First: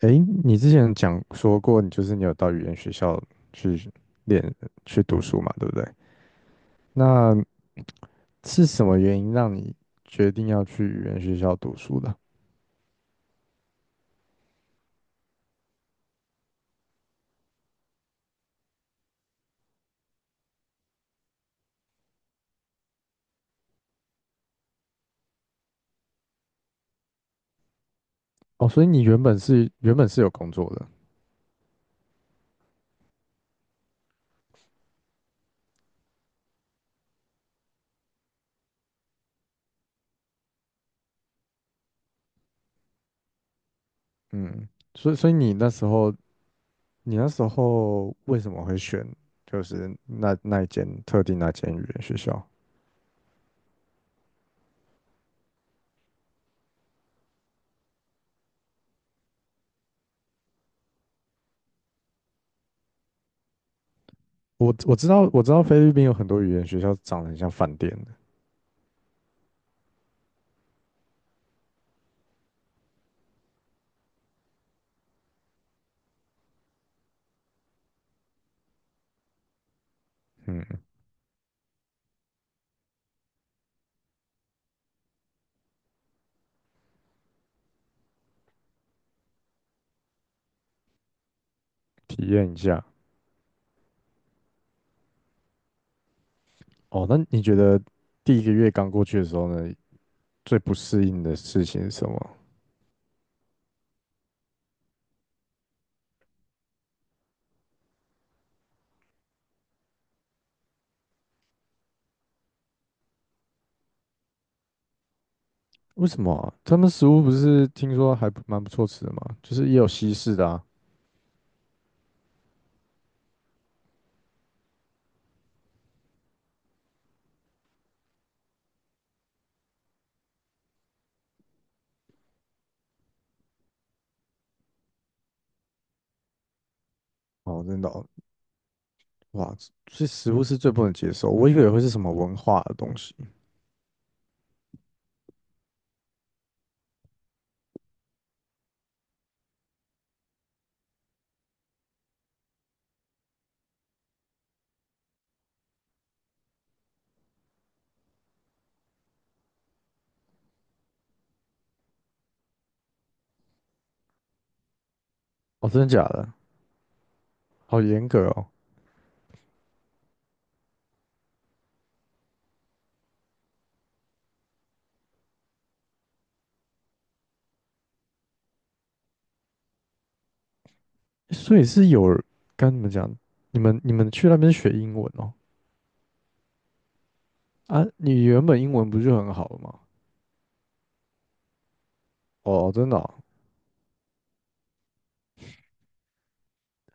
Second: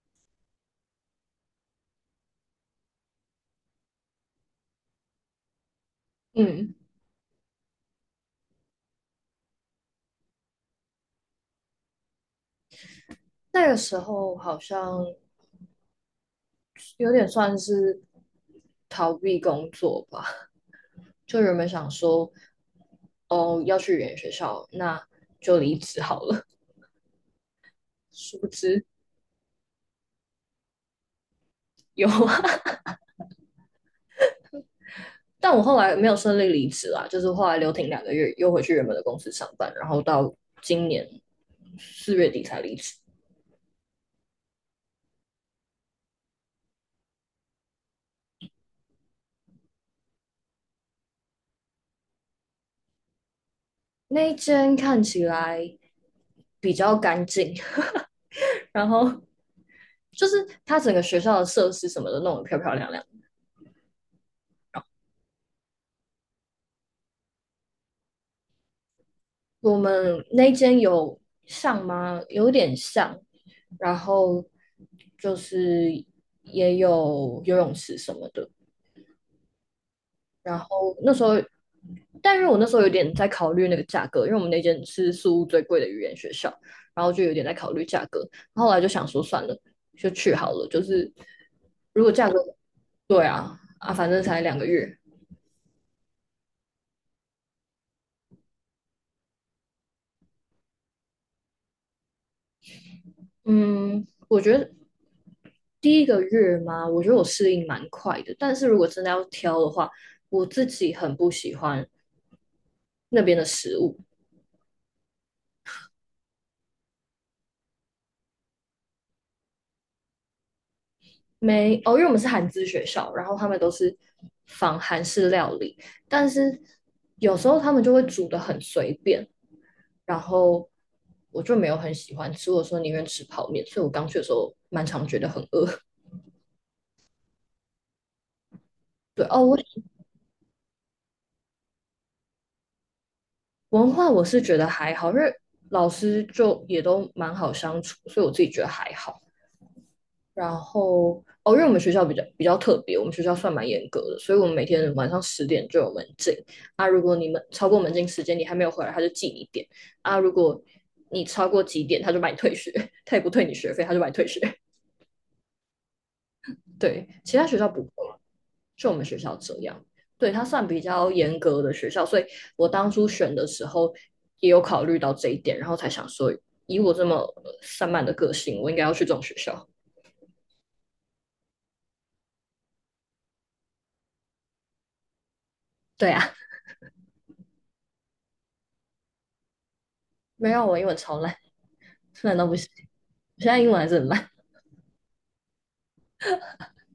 诶，你之前讲说过，你就是你有到语言学校去练去读书嘛，对不对？嗯，那是什么原因让你决定要去语言学校读书的？那个时候好像有点算是逃避工作吧，就原本想说，哦，要去语言学校，那就离职好了。殊不哦，所知以你原本是有工作的，有啊。 但我后来没有顺利离职啦，就是后来留停两个月，又回去原本的公司上班，然后到今年4月底才离职。嗯，所以你那时候为什么会选就是那一间特定那间语言学校？那一间看起来比较干净，然后就是它整个学校的设施什么的弄得漂漂亮亮。我知道菲律宾有很多语言学校长得很像饭店的，我们那间有上吗？有点像，然后就是也有游泳池什么的。然嗯，后那时候，但是我那时候有点在考虑那个价格，因为我们那间是宿屋最贵的语言学校，然后就有点在考虑价格。然后后来就想说算了，就去好了。就是如果体价格，验一下。对啊啊，反正才两个月。哦，那你觉得第一个月刚过去的时候呢，最不适应的事情是什么？嗯，我觉得第一个月嘛，我觉得我适应蛮快的。但是如果真的要挑的话，我自己很不喜欢那边的食物。为什么啊他们食物不是听说还不蛮不错吃的吗？就是也有西式的啊。没，哦，因为我们是韩资学校，然后他们都是仿韩式料理，但是有时候他们就会煮的很随便，然后我就没有很喜欢吃。我说宁愿吃泡面，所以我刚去的时候蛮常觉得很饿。哦，真的哦对，哦，哇，我所以食物是最不能接受，我以为会是什么文化的东西。文化我是觉得还好，因为老师就也都蛮好相处，所以我自己觉得还好。然后哦，因为我们学校比较特别，我们学校算蛮严格的，所以我们每天晚上10点就有门禁。啊，如果你们超过门禁时间，你还没有回来，他就记你点。啊，如果你超过几点，他就把你退学，他也不退你学费，他就把你退学。哦，真的假的？对，其他学校不好会。严格哦。就我们学校这样，对，它算比较严格的学校，所以我当初选的时候也有考虑到这一点，然后才想说，以我这么散漫的个性，我应该要去这种学校。所以是有人跟你们讲，你们去那边学英文哦？对啊，啊，你原本英文不是很好了吗？没有，我英文超烂，烂到不行，哦，真的哦我现在英文还是很烂。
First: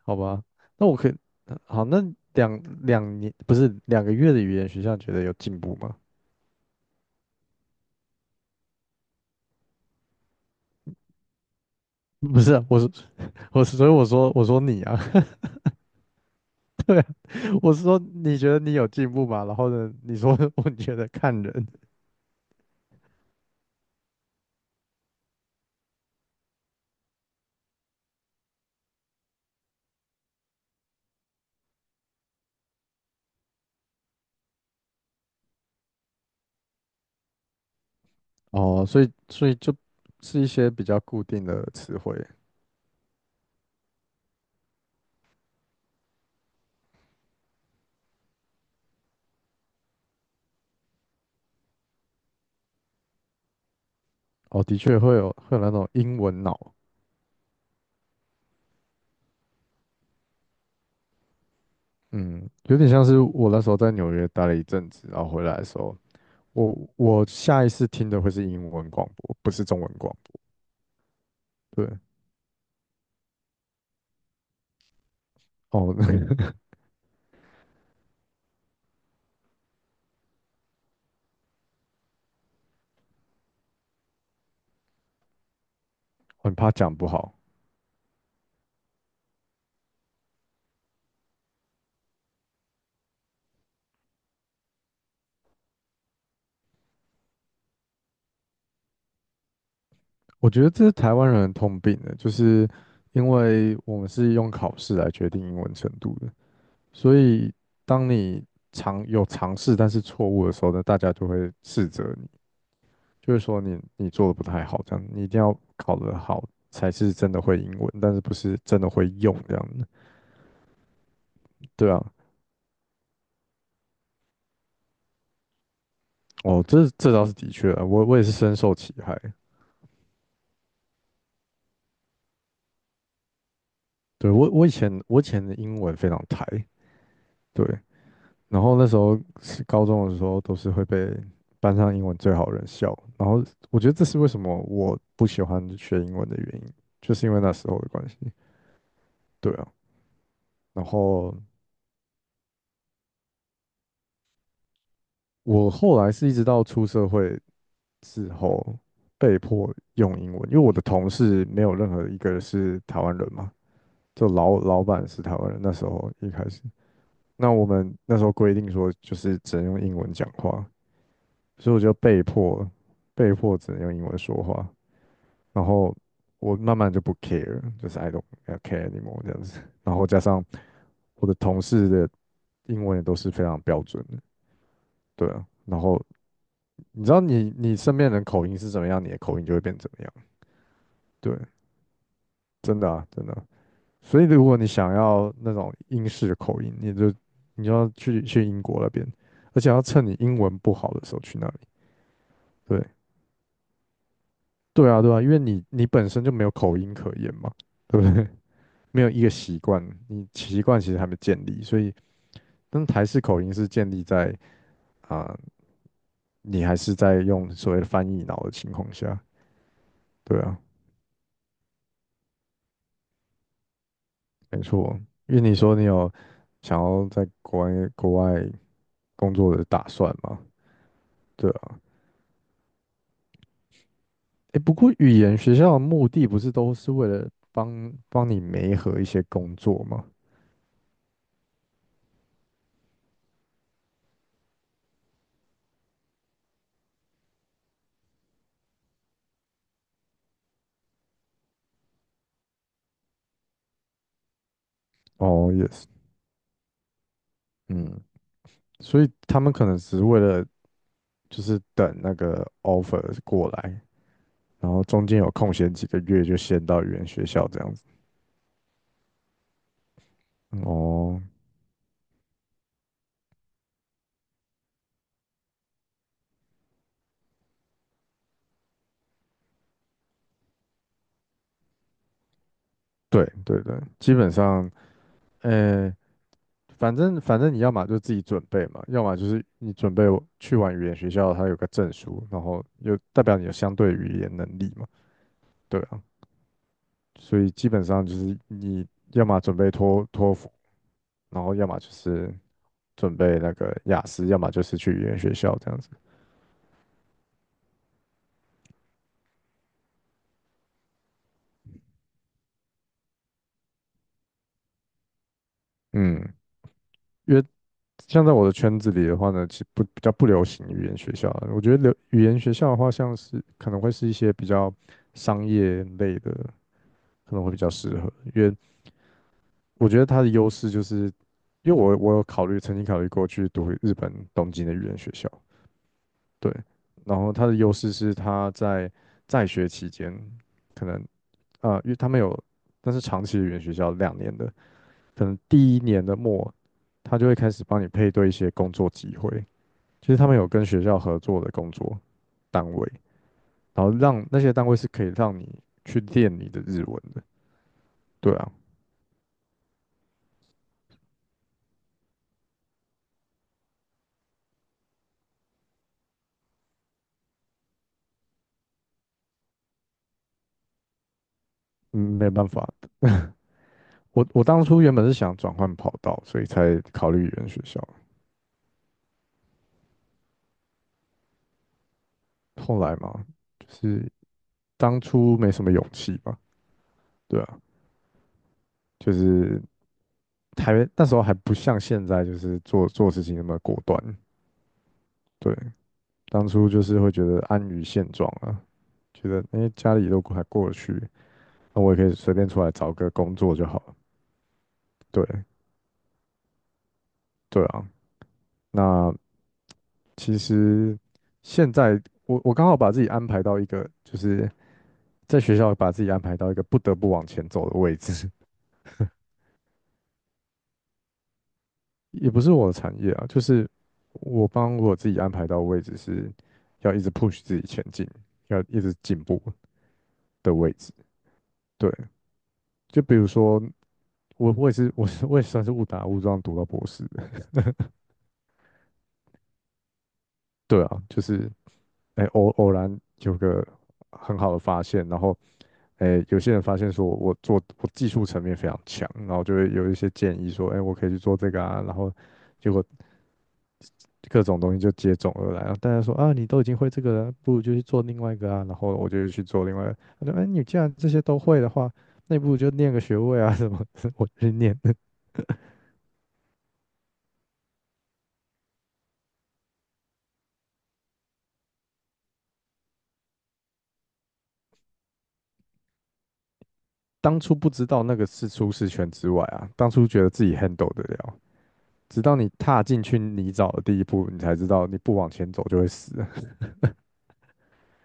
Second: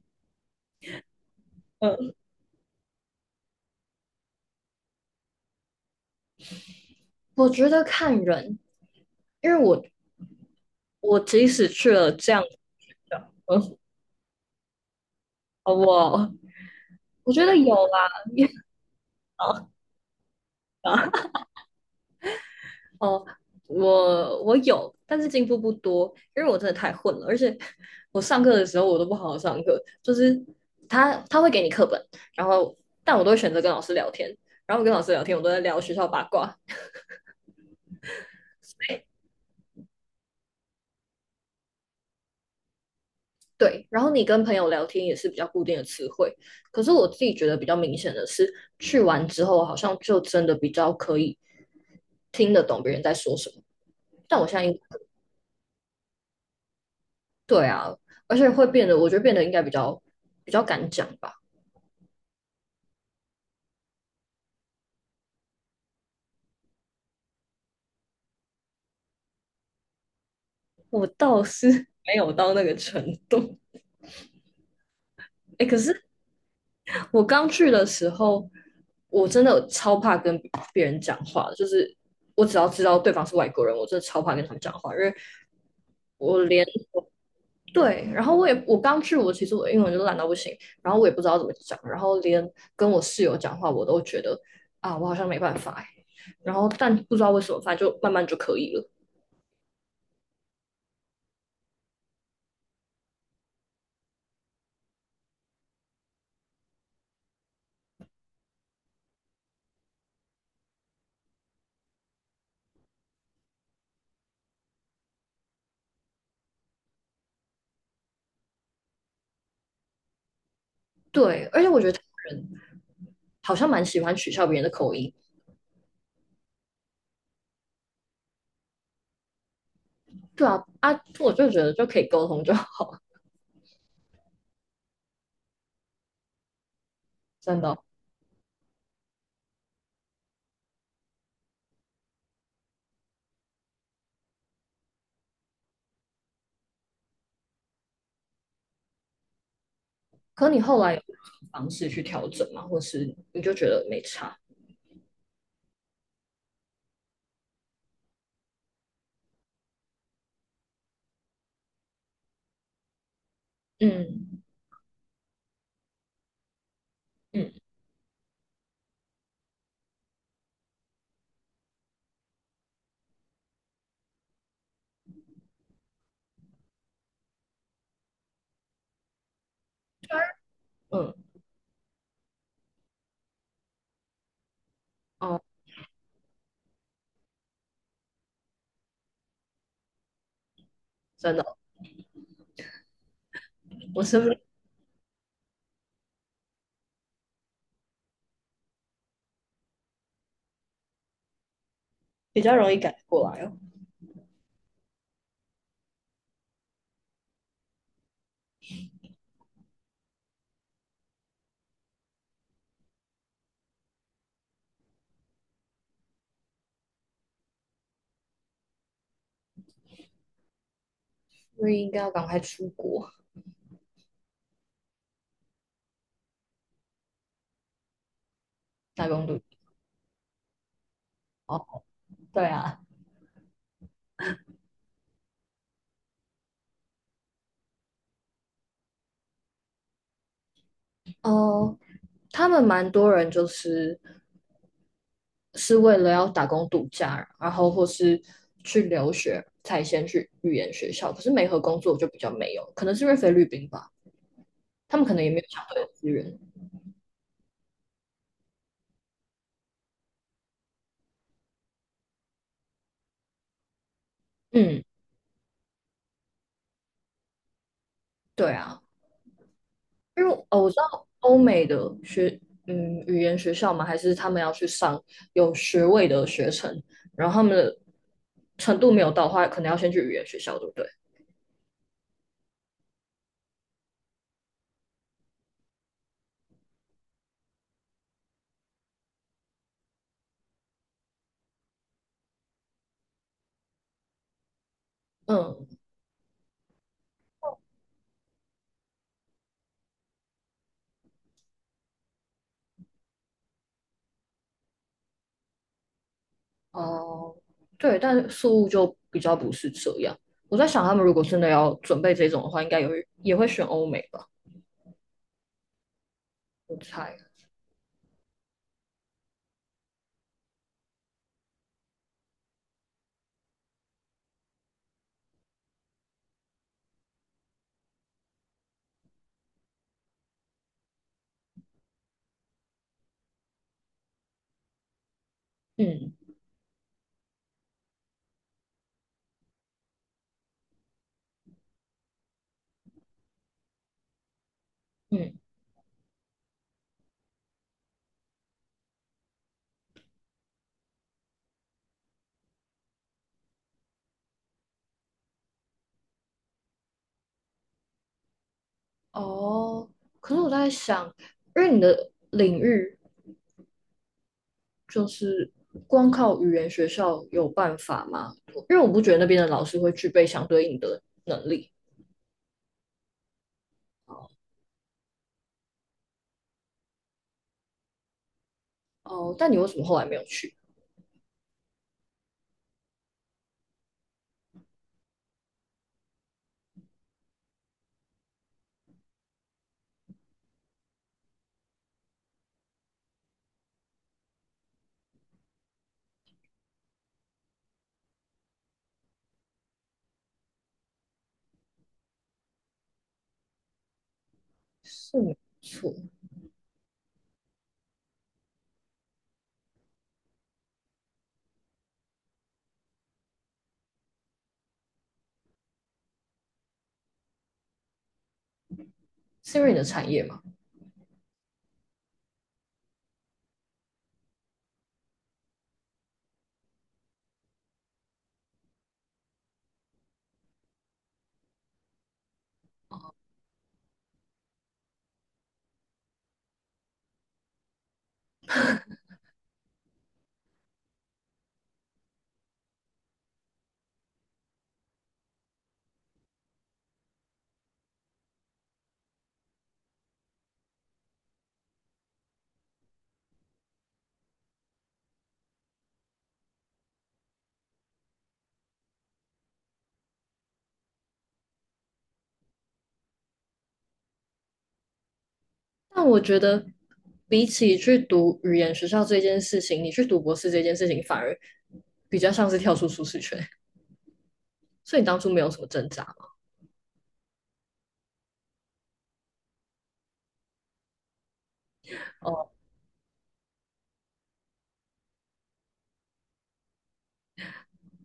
好吧，那我可以，好，那嗯，两年不是两个月的语言学校，觉得有进步吗？我觉得看人，因为我即使去了 这不样，是啊我是 我是，嗯，所以我说你啊，好不好， 对啊，我觉得我有是说啦，你也觉得你有进步吗？然后好。呢，你说 我觉得看人哦，我有，但是进步不多，因为我真的太混了，而且 我上课的时候我都不好好上课，就是他会给你课本，然后但我都会选择跟老师聊天，然后我跟老师聊天，我都在聊学校八卦，哦，所以就是一些比较固定的词汇对，然后你跟朋友聊天也是比较固定的词汇，可是我自己觉得比较明显的是，去完之后好像就真的比较可以听得懂别人在说什么，但我现哦，在的应确会有那种英文脑，对啊，而且会变得，我觉得变得应该比较比较敢讲吧。嗯，有点像是我那时候在纽约待了一阵子，然后回来的时候，我下一次听的会是英文广播，不是中文广我倒是 播，对。没有到那个程度。哎，可是哦，我刚去的时候，我真的超怕跟别人讲话，就是我只要知道对方是外国人，我真的超怕跟他们讲话，因为我很连怕讲不好。对，然后我刚去，我其实我英文就烂到不行，然后我也不知道怎么讲，然后连跟我室友讲话，我都觉得啊，我好像没办法哎，然后但不知道为什么，反正就慢慢就可以了。我觉得这是台湾人的通病的，就是因为我们是用考试来决定英文程度的，所以当你尝试但是错误的时候呢，大家就会斥责你，就是说你做的不太好，这样你一定要考得好才是真的会英文，但是不是真的会用这样的。对，而且我觉对得他啊，人好像蛮喜欢取笑别人的口音。哦，这倒是的确啊，我也是深受其害。对啊啊，我就觉得就可以沟通就好，对，我以前的英文非常台，真对。的。然后那时候是高中的时候，都是会被班上英文最好的人笑。然后我觉得这是为什么我不喜欢学英文的原因，就是因为那时候的关系。对啊，可你后然来有后方式去调整嘛，或是你就觉得没差？我后来是一直到出社会之后被迫用英文，因为我的同事没有任何一个是台湾人嘛，就嗯老板是台湾人。那时候一开始，嗯那我们那时候规定说就是只能用英文讲话，所以我就被迫只能用英文说话。然后我慢慢就不 care，就是 I don't care anymore 这样子。然后加上嗯，我的同事的英文也都是非常标准的，对哦，啊。然后你知道你身边人口音是怎么样，你的口音就会变怎么样，真对，的，真的啊，真的啊我是所不以是如果你想要那种英式的口音，你就要去英国那边，而且要趁你英文不好的时候去那里。比较容易对，改过来哦？对啊，对啊，因为你本身就没有口音可言嘛，对不对？没有一个习惯，你习惯其实还没建立，所以但台式口音是建立在啊、呃你还是在用所谓的翻译脑的情况下，对啊，所以应该要赶快出国没错。因为你说你有想要在国外打工工度假作的打算嘛，对哦，啊。对啊。诶，不过语言学校的目的不是都是为了帮帮你媒合一些工作吗？哦，他们蛮多人就是是为了要打工度假，然后或是去留学才先去语言学校，可是没和工作就比较没有，可能是因为菲律宾吧，他们可能也没有哦相对，yes，的资源。嗯，所以他们可能只是为了就是等那个 offer 过来，然嗯。后中间有空闲几个月就先到语言学校这样子。对啊，因为哦，我知道哦，欧美的学，嗯，语言学校嘛，还是他们要去上有学位的学程，然后他们的程度没有到的话，可能要先去语言学校，对不对？对对对，基本上，呃，反正你要么就自己准备嘛，要么就是你准备去完语言学校，它有个证书，然后又代表你有相对语言能力嘛，嗯，对啊，所以基本上就是你要么准备托福，然后要么就是准备那个雅思，要么就是去语言学校这样子。哦，对，但宿务就比较不是这样。我在想，他们如果真的要准备这种的话，应该也会选欧美吧，嗯，我猜。因为像在我的圈子里的话呢，其实不比较不流行语言学校啊我觉得流语言学校的话，像是可能会是一些比较商业类的。可能会比较适合，因为我觉得它的优势就是，因为我有考虑，曾经考虑过去读日本东京的语言学校，嗯对，然后它的优势是它在在学期间，可能啊，因为他们有，但是长期的语言学校两年的，可嗯，能第一年的末，他就会开始帮你配对一些工作机会，就是他们有跟学校合作的工作单位，然后让那些单位是可以让你去练你的日文的，对啊，哦，可是我在想，因为你的领域就是光靠语言学校有办法吗？因为我不觉得那边的老师会具备相对应的能力。嗯，没办法，我当初原本是想转换跑道，所以才考虑语言学校。哦，但你为什么后来没有去？后来嘛，就是当初没什么勇气吧，对啊，就是还那时候还不像现在，就是做事情那么果断。对，当初就是会觉得安于现状啊，觉得诶家里都还过得去，那我也可以随便出来找个工作就好了。是没对错，对啊，那其实现在我刚好把自己安排到一个就是在学校把自己安排到一个不得不往前走的位置，是因为你的产业嘛？也不是我的产业啊，就是我帮我自己安排到的位置是要一直 push 自己前进，要一直进步的位置。对，就比如说我，我也是，我是我也算是误打误撞读到博士的 对啊，就是哎、偶然有个很好的发现，然后哎、有些人发现说我技术层面非常强，然后就会有一些建议说，哎、我可以去做这个啊，然后结果各种东西就接踵而来啊。大家说啊，你都已经会这个了，不如就去做另外一个啊。然后我就去做另外一个，他说，哎，你既然这些都会的话，那不如就念个学位啊什么的我去念，但我觉得，比起去读语言学校这件事情，你去读博士这件事情，反而比较像是跳出舒适圈。所以你当初没有什么挣扎嘛？当初不知道那个是出适圈之外啊，当初觉得自己 handle 得了，直到哦，你踏进去泥沼的第一步，你才知道你不往前走就会死。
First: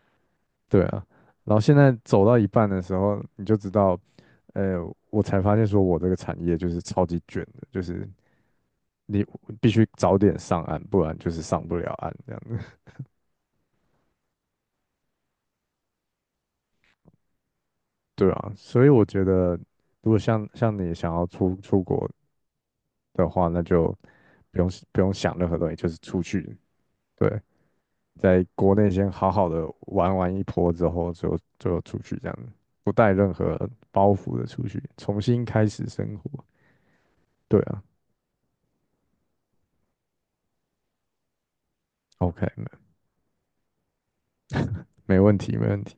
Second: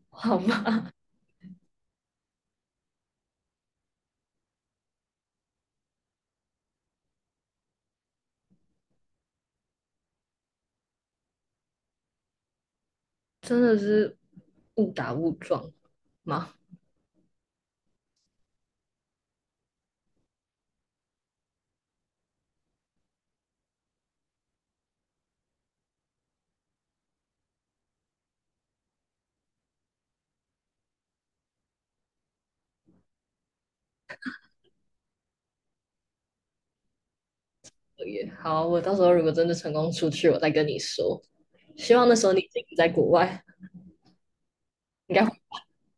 好对吧，啊，然后现在走到一半的时候，你就知道，呃，我才发现说我这个产业就是超级卷的，就是你必须早点上岸，不然就是上不了岸这样子。真的是误打误撞吗？对啊，所以我觉得，如果像你想要出国的话，那就不用想任何东西，就是出去。对，在国内先好好的玩完一波之后，就出去这样子，不带任何包袱的出去，重新开始生活。对啊也好，我到时候如果真的成功出去，我再跟你说。希望那时候你已，OK，经没在国外，应没该会问题，没问题。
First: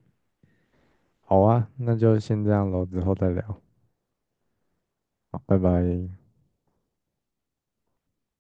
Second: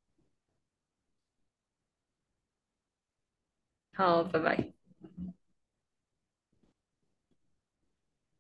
好啊，那就先这样喽，之后再聊。好，拜拜。好，拜拜。